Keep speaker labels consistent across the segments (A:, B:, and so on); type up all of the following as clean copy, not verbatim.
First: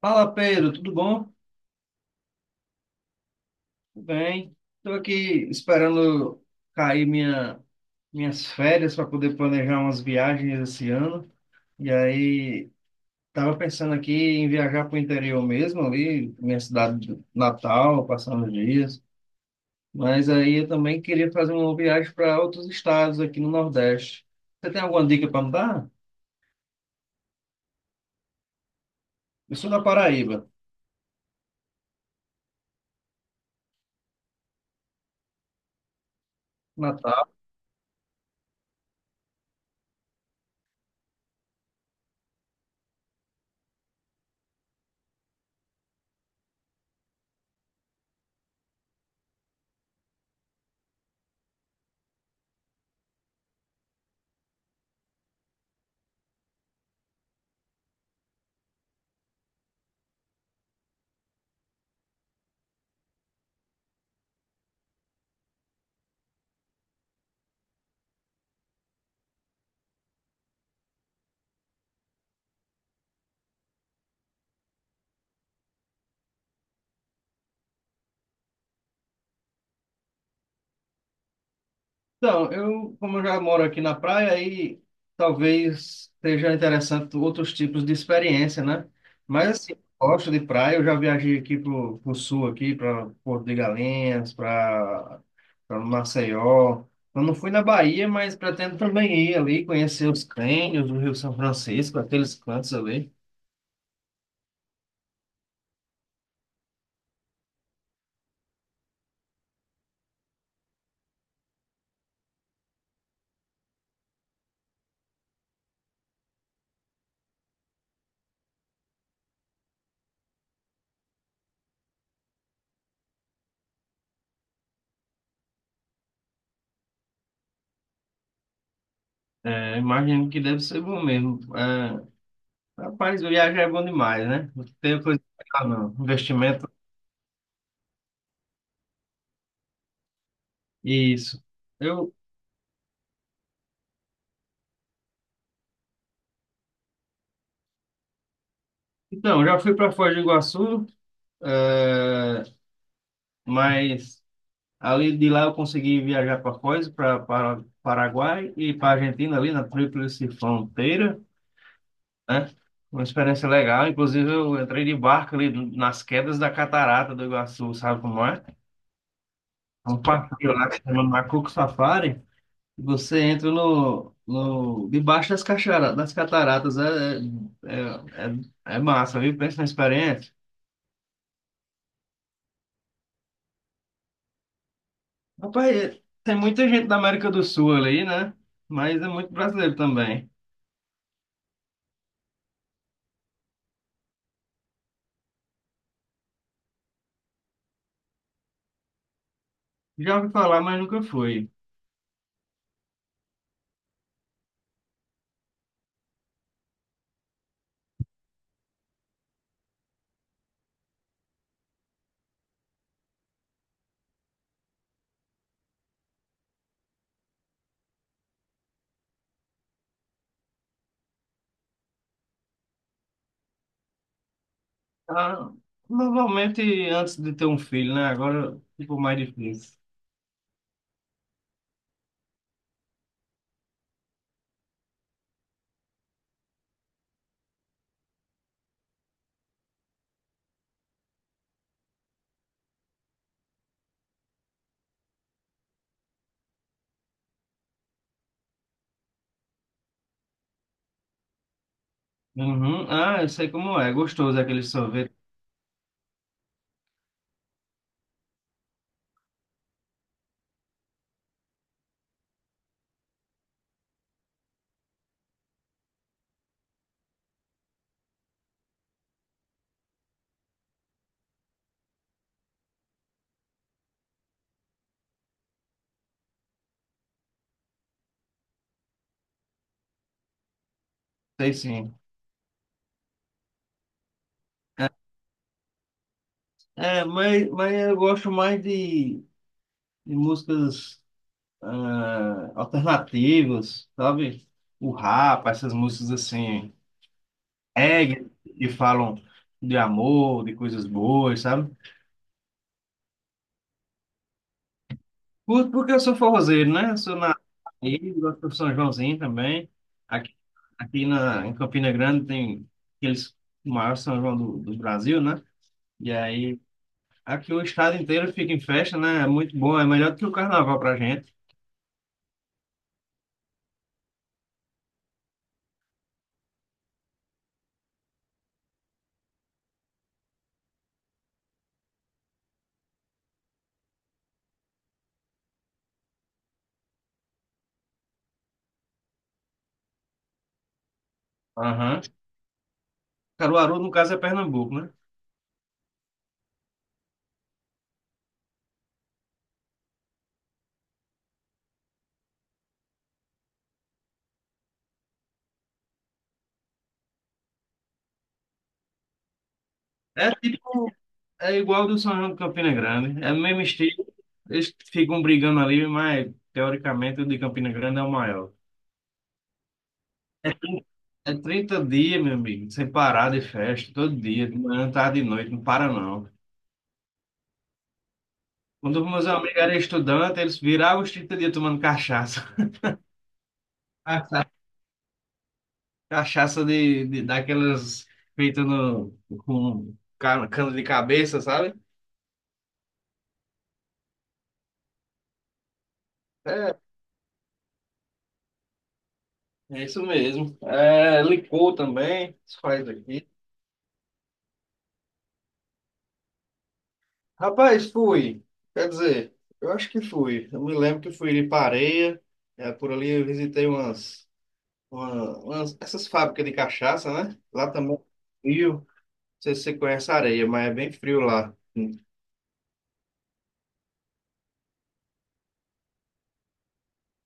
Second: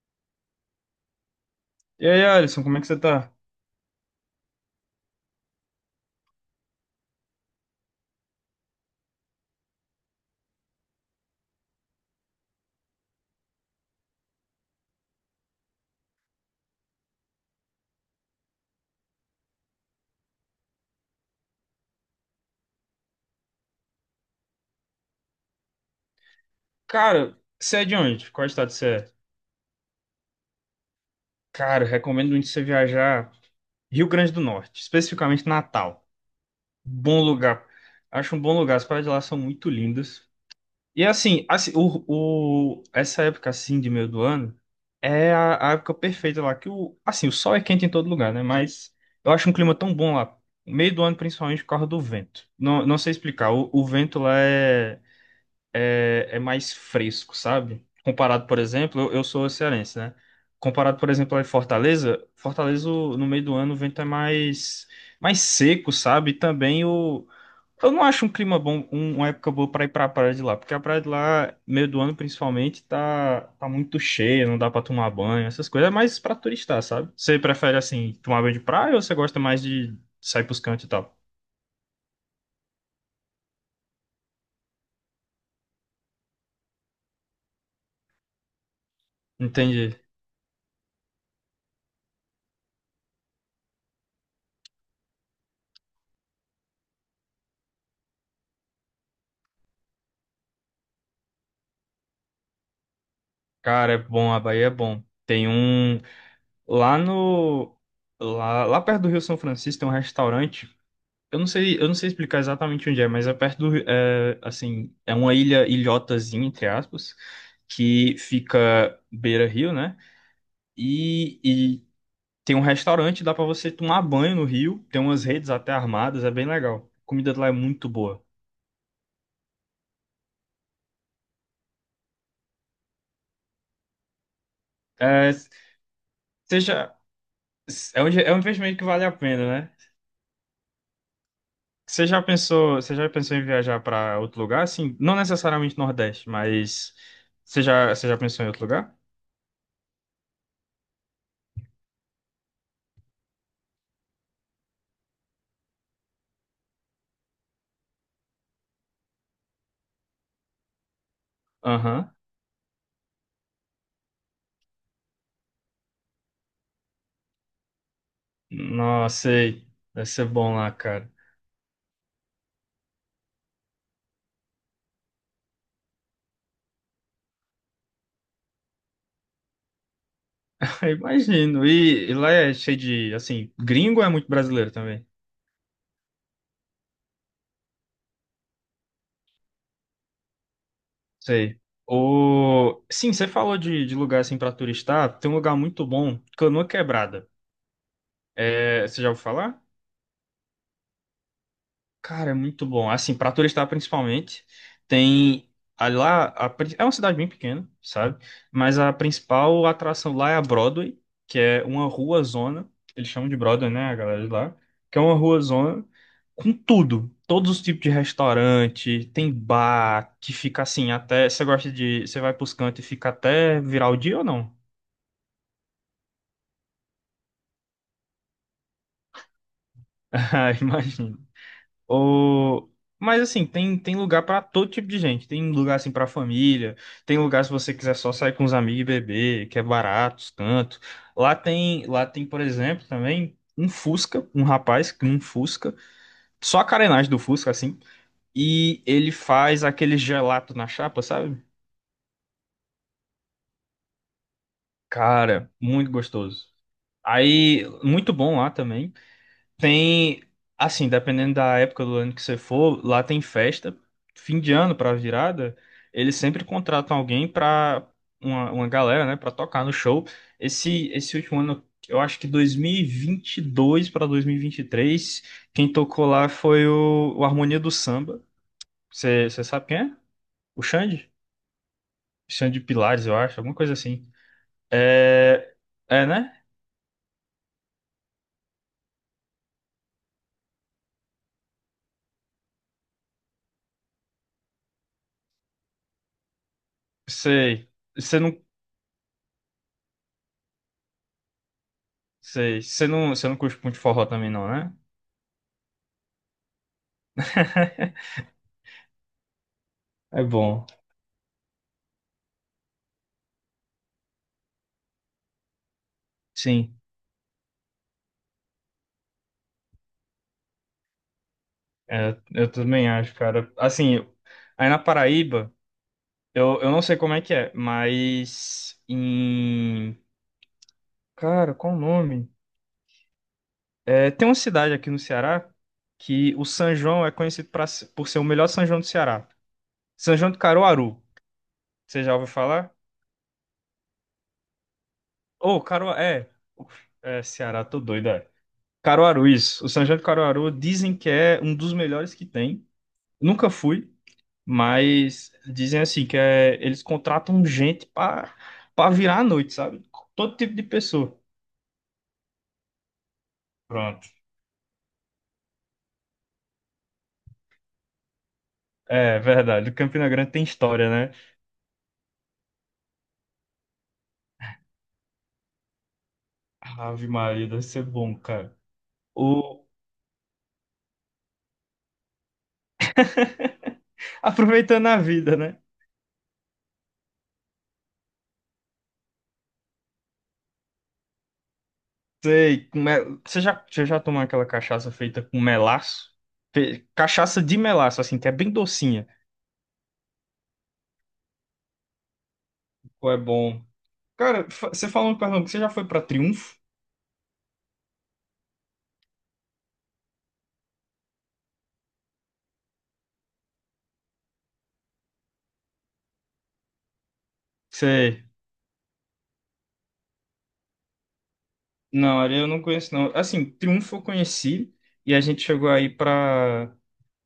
A: Fala, Pedro, tudo bom?
B: E aí, Alisson, como é que você tá?
A: Tudo bem. Estou aqui esperando cair minhas férias para poder planejar umas viagens esse ano. E aí estava pensando aqui em viajar para o interior mesmo, ali, minha cidade natal, passando os dias. Mas aí eu também queria fazer uma viagem para outros estados aqui no Nordeste. Você tem alguma dica para me dar?
B: Cara, você é de onde? Qual estado você é?
A: Eu sou da Paraíba.
B: Cara, eu recomendo muito você viajar Rio Grande do Norte, especificamente Natal. Bom lugar. Acho um bom lugar. As praias de lá são muito lindas. E essa época assim de meio do ano é a época perfeita lá, que o, assim, o sol é quente em todo lugar, né? Mas eu acho um clima tão bom lá. Meio do ano, principalmente por causa do vento. Não, não sei explicar. O vento lá é mais fresco, sabe? Comparado, por exemplo, eu sou cearense, né? Comparado, por exemplo, a Fortaleza, no meio do ano o vento é mais seco, sabe? E também o. Eu não acho um clima bom, uma época boa pra ir pra praia de lá, porque a praia de lá, meio do ano principalmente, tá muito cheia, não dá pra tomar banho, essas coisas, é mais pra turistar, sabe? Você prefere, assim, tomar banho de praia ou você gosta mais de sair pros cantos e tal?
A: Então, eu, como eu já moro aqui na praia, aí talvez seja interessante outros tipos de experiência, né? Mas assim, eu
B: Entendi.
A: gosto de praia, eu já viajei aqui pro sul aqui, para Porto de Galinhas, para Maceió. Eu não fui na Bahia, mas pretendo também ir ali conhecer os cânions do Rio São Francisco, aqueles cantos ali.
B: Cara, é bom, a Bahia é bom. Tem um. Lá no. Lá perto do Rio São Francisco tem um restaurante. Eu não sei explicar exatamente onde é, mas é perto do. É, assim, é uma ilha, ilhotazinha, entre aspas, que fica beira-rio, né? E tem um restaurante, dá pra você tomar banho no rio. Tem umas redes até armadas, é bem legal. A comida lá é muito boa.
A: É, imagino que deve ser bom mesmo. É, rapaz, viajar é bom demais, né? Não tem coisa,
B: É,
A: ah, não, investimento,
B: seja. É é um investimento que vale a pena, né?
A: isso. Eu
B: Você já pensou em viajar para outro lugar? Assim, não necessariamente Nordeste, mas você já pensou em outro lugar?
A: então, já fui para Foz do Iguaçu, eh, mas ali de lá eu consegui viajar para Foz, para Paraguai e para Argentina, ali na Tríplice Fronteira,
B: Aham.
A: né? Uma experiência legal. Inclusive, eu entrei de barco ali nas quedas da Catarata do Iguaçu, sabe como é?
B: Nossa, sei.
A: É um
B: Deve ser
A: passeio
B: bom
A: lá
B: lá,
A: que se chama
B: cara.
A: Macuco Safari. Você entra no, no, debaixo das cataratas, é, é massa, viu? Pensa na experiência.
B: Imagino. E lá é cheio de, assim, gringo ou é muito brasileiro também?
A: Rapaz, tem muita gente da América do Sul ali, né? Mas é muito brasileiro também.
B: Sei. O... Sim, você falou de lugar assim para turistar. Tem um lugar muito bom, Canoa Quebrada. É, você já ouviu falar?
A: Já ouvi falar, mas nunca fui.
B: Cara, é muito bom. Assim, pra turista principalmente, tem é uma cidade bem pequena, sabe? Mas a principal atração lá é a Broadway, que é uma rua zona, eles chamam de Broadway, né, a galera de lá, que é uma rua zona com tudo, todos os tipos de restaurante, tem bar que fica assim até você gosta de, você vai pros cantos e fica até virar o dia ou não?
A: Ah, normalmente antes de ter um filho, né? Agora ficou mais difícil.
B: Ah, imagina. Ou... Mas assim, tem lugar pra todo tipo de gente. Tem lugar assim pra família, tem lugar se você quiser só sair com os amigos e beber, que é barato, tanto. Lá tem, por exemplo, também um Fusca, um rapaz que um Fusca, só a carenagem do Fusca assim, e ele faz aquele gelato na chapa, sabe?
A: Uhum. Ah, eu sei como é. Gostoso aquele sorvete.
B: Cara, muito gostoso. Aí, muito bom lá também. Tem, assim, dependendo da época do ano que você for, lá tem festa, fim de ano pra virada, eles sempre contratam alguém pra uma galera, né, pra tocar no show. Esse último ano, eu acho que 2022 pra 2023 quem tocou lá foi o Harmonia do Samba. Você sabe quem é? O Xande?
A: Sei sim.
B: Xande Pilares, eu acho, alguma coisa assim. É, é, né?
A: É, mas eu gosto mais de músicas ah, alternativas, sabe? O rap, essas músicas assim,
B: Sei. Você
A: reggae,
B: não,
A: que falam de amor, de coisas boas, sabe?
B: você não curte muito forró também não, né?
A: Curto porque eu sou forrozeiro, né? Eu sou na, aí, gosto do São Joãozinho também.
B: É
A: Aqui,
B: bom.
A: em Campina Grande tem aqueles o maior São João do Brasil, né? E aí
B: Sim.
A: aqui o estado inteiro fica em festa, né? É muito bom, é melhor do que o carnaval pra gente.
B: É, eu também acho, cara. Aí na Paraíba, eu não sei como é que é, mas em. Cara, qual o nome? É, tem uma cidade aqui no Ceará que o São João é conhecido pra, se- por ser o melhor São João do Ceará. São João de Caruaru.
A: Aham.
B: Você já ouviu falar?
A: Caruaru, no caso, é Pernambuco, né?
B: Ô, Caruaru. É. Uf, é, Ceará, tô doido, é. Caruaru, isso. O São João de Caruaru dizem que é um dos melhores que tem. Nunca fui. Mas dizem assim que é, eles contratam gente para virar à noite, sabe?
A: É,
B: Todo tipo de pessoa.
A: é igual do São João de Campina Grande, é o mesmo estilo.
B: Pronto.
A: Eles ficam brigando ali, mas teoricamente o de Campina Grande é o maior.
B: É verdade. O Campina Grande tem história, né?
A: É 30 dias, meu amigo, sem parar de festa, todo dia, de manhã, tarde e noite, não para não.
B: Ave Maria, deve ser bom, cara.
A: Quando meus amigos
B: O...
A: eram estudantes, eles viravam os trinta dias tomando cachaça.
B: Aproveitando a vida, né?
A: Cachaça de daquelas feitas no, com cana de cabeça, sabe?
B: Você já tomou aquela cachaça feita com melaço?
A: É,
B: Cachaça de melaço, assim, que é bem docinha.
A: é isso mesmo. É, licor também, se faz
B: Pô, é
A: aqui.
B: bom. Cara, você falou em Pernambuco, você já foi pra Triunfo?
A: Rapaz, fui. Quer dizer, eu acho que fui. Eu me lembro que fui de Pareia, é, por ali eu visitei umas. Essas fábricas de cachaça, né? Lá também é
B: Você
A: frio. Não sei se você conhece a areia, mas é bem frio lá.
B: Não, ali eu não conheço, não. Assim, Triunfo eu conheci e a gente chegou aí pra,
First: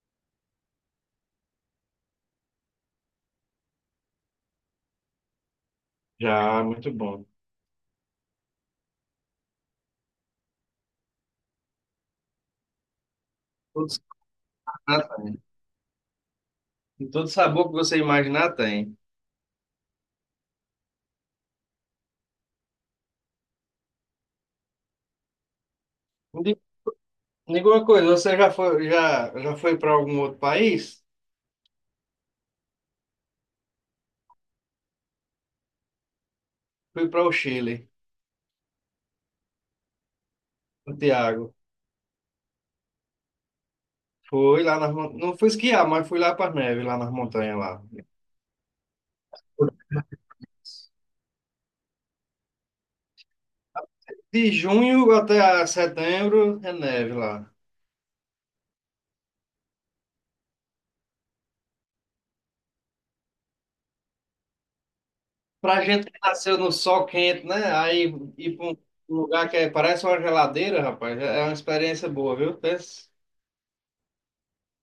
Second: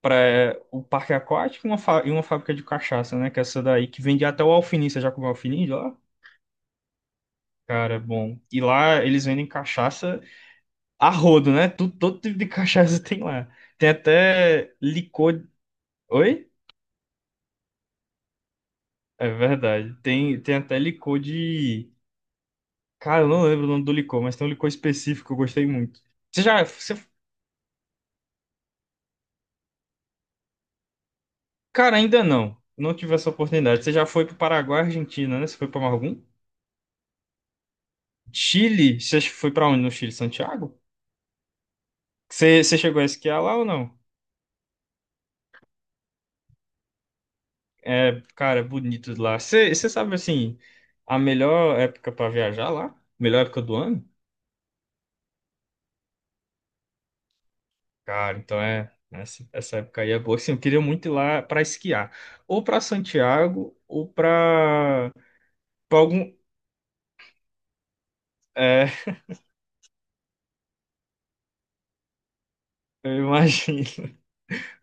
B: o parque aquático e e uma fábrica de cachaça, né? Que é essa daí que vende até o alfinim. Você já comeu alfinim de lá?
A: Já, muito bom.
B: Cara, é bom. E lá eles vendem cachaça a rodo, né? Tudo, todo tipo de cachaça tem lá.
A: Todo
B: Tem até
A: sabor,
B: licor. Oi?
A: todo sabor que você imaginar tem.
B: É verdade. Tem, tem até licor de. Cara, eu não lembro o nome do licor, mas tem um licor específico que eu gostei muito.
A: Me
B: Você
A: di-
B: já, você
A: Me diga uma coisa, você já foi, já foi para algum outro país?
B: Cara, ainda não. Não tive essa oportunidade. Você já foi para Paraguai, Argentina, né? Você foi para algum?
A: Fui para o Chile,
B: Chile? Você foi para onde? No Chile, Santiago?
A: Santiago.
B: Você chegou a esquiar lá ou não?
A: Fui lá não fui esquiar, mas fui lá para as neves, lá nas montanhas lá.
B: É, cara, é bonito lá. Você sabe, assim, a melhor época para viajar lá? Melhor época do ano?
A: De junho até a setembro é neve lá.
B: Cara, então é. Essa época aí é boa. Assim, eu queria muito ir lá para esquiar. Ou para Santiago, ou para
A: Pra gente que
B: algum.
A: nasceu no sol quente, né? Aí ir pra um
B: É,
A: lugar parece uma geladeira, rapaz, é uma experiência boa, viu? Pensa.
B: eu imagino.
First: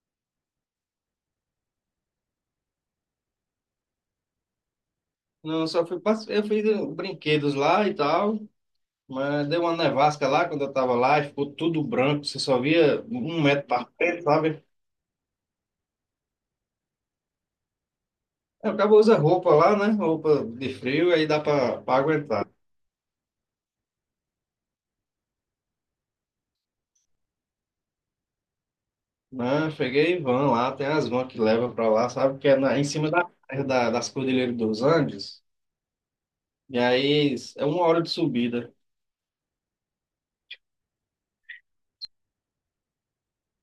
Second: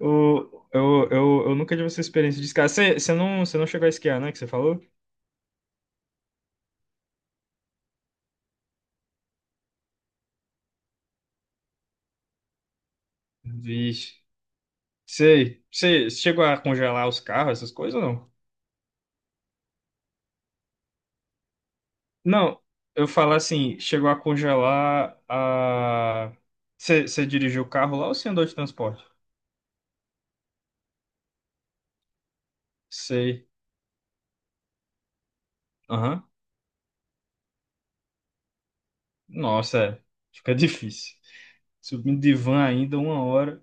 B: Eu nunca tive essa experiência de esquiar. Você não chegou a esquiar, né? Que você falou?
A: Não, eu só fui, eu fiz brinquedos lá e tal, mas deu uma nevasca lá quando eu tava lá, e ficou tudo branco, você só via um metro para frente,
B: Vixe.
A: sabe?
B: Sei. Você chegou a congelar os carros, essas coisas ou não?
A: Eu acabo usando roupa lá, né? Roupa de frio, aí dá pra aguentar.
B: Não, eu falo assim, chegou a congelar a. Você dirigiu o carro lá ou você andou de transporte?
A: Né? Cheguei em van lá, tem as vans que levam pra lá, sabe? Que é em cima
B: Sei.
A: das Cordilheiras dos Andes,
B: Aham.
A: e aí é uma hora de subida.
B: Nossa, é. Fica difícil. Subindo de van ainda, uma hora.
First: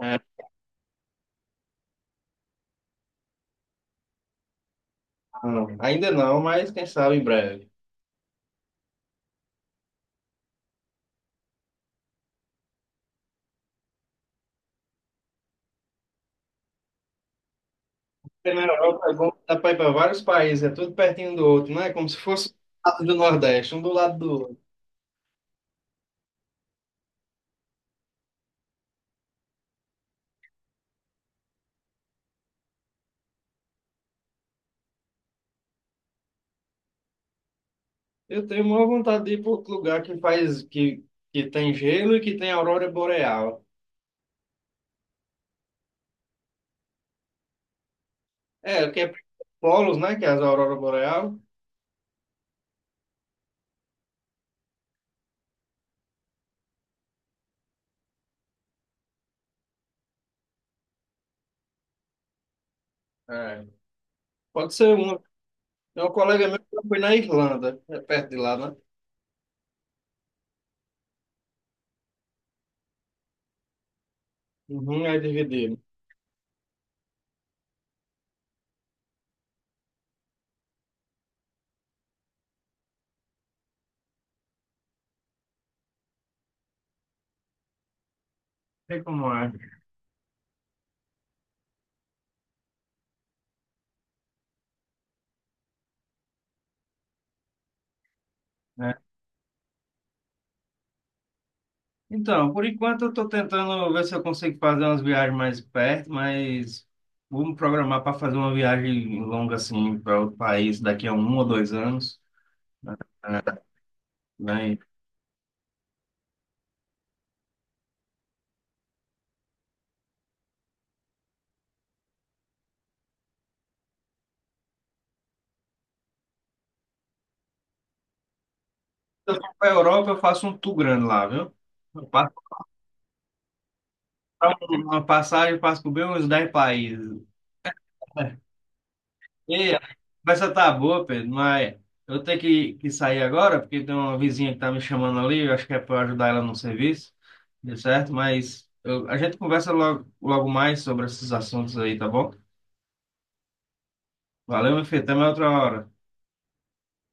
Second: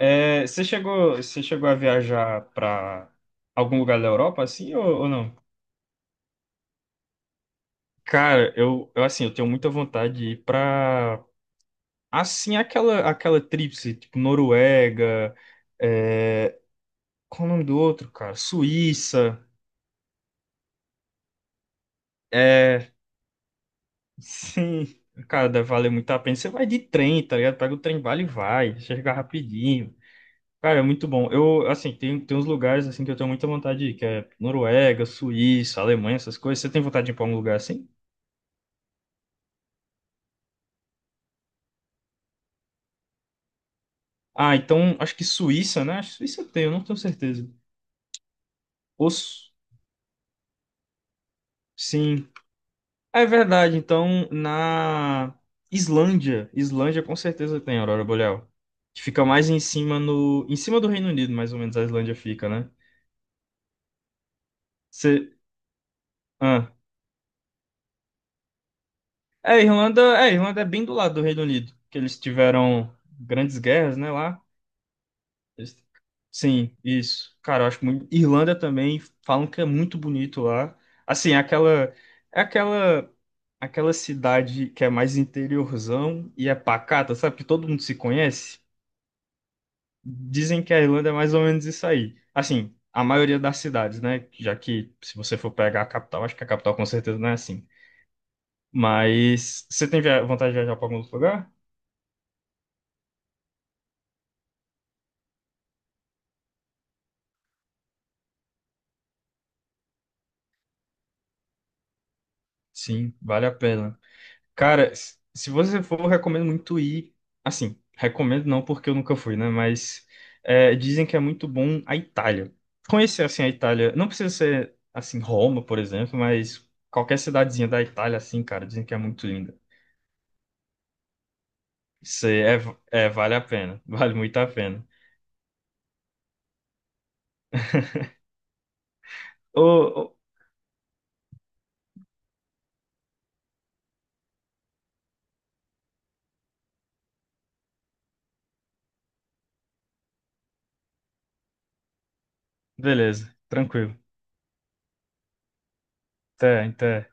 A: É,
B: você chegou a viajar para algum lugar da Europa, assim, ou não?
A: não, ainda não, mas quem sabe em breve.
B: Cara, eu assim, eu tenho muita vontade de ir pra, assim, aquela, aquela tríplice, tipo, Noruega, é... qual o nome do outro, cara?
A: Porque na Europa é bom,
B: Suíça,
A: que dá para ir para vários países, é tudo pertinho um do outro, não é como se fosse o
B: é...
A: lado do Nordeste, um do lado do outro.
B: Sim, cara, deve valer muito a pena. Você vai de trem, tá ligado? Pega o trem, vale e vai, chega rapidinho. Cara, é muito bom. Eu, assim, tem uns lugares, assim, que eu tenho muita vontade de ir, que é Noruega, Suíça, Alemanha, essas coisas. Você tem vontade de ir pra um lugar assim?
A: Eu tenho maior vontade de ir para outro lugar que faz, que tem gelo e que tem aurora boreal.
B: Ah, então, acho que Suíça, né? Acho que Suíça tem, eu não tenho certeza.
A: É, o que
B: Ou...
A: é
B: Su-
A: polos, né, que é as aurora boreal.
B: Sim. É verdade, então na Islândia, Islândia com certeza tem aurora boreal, que fica mais em cima no, em cima do Reino Unido, mais ou menos a Islândia fica, né?
A: É. Pode ser uma.
B: Você,
A: Tem um colega meu
B: ah.
A: que foi na Irlanda, é perto de lá, né?
B: É, Irlanda, é, Irlanda é bem do lado do Reino Unido, que eles tiveram grandes guerras, né, lá.
A: Uhum, é
B: Eles-
A: dividido.
B: Sim, isso. Cara, eu acho muito Irlanda também falam que é muito bonito lá. Assim, é aquela aquela cidade que é mais interiorzão e é pacata, sabe? Que todo mundo se conhece.
A: Sei como é.
B: Dizem que a Irlanda é mais ou menos isso aí. Assim, a maioria das cidades, né? Já que se você for pegar a capital, acho que a capital com certeza não é assim. Mas você tem vontade de viajar para algum outro lugar?
A: Então, por enquanto eu estou tentando ver se eu consigo fazer umas viagens mais perto, mas vou me programar para fazer uma viagem longa assim para outro país daqui a um ou dois anos,
B: Sim, vale a pena.
A: né? E se
B: Cara, se você for, eu recomendo muito ir. Assim, recomendo não porque eu nunca fui, né? Mas é, dizem que é muito bom a Itália. Conhecer assim a Itália, não precisa ser assim Roma, por exemplo, mas qualquer cidadezinha da Itália, assim, cara, dizem que é muito
A: eu for
B: linda.
A: para a Europa, eu faço um tour grande lá, viu? Eu
B: Isso
A: passo
B: aí é, é, vale a pena. Vale muito a
A: pra
B: pena.
A: uma passagem, passo por bem uns 10 países.
B: Ô,
A: E a
B: ô,
A: conversa tá boa, Pedro, mas eu tenho que sair agora, porque tem uma vizinha que tá me chamando ali, eu acho que é para ajudar ela no serviço, deu certo? A gente conversa logo mais sobre esses assuntos aí, tá bom?
B: beleza, tranquilo.
A: Valeu, meu filho, até mais outra hora.
B: Até, até.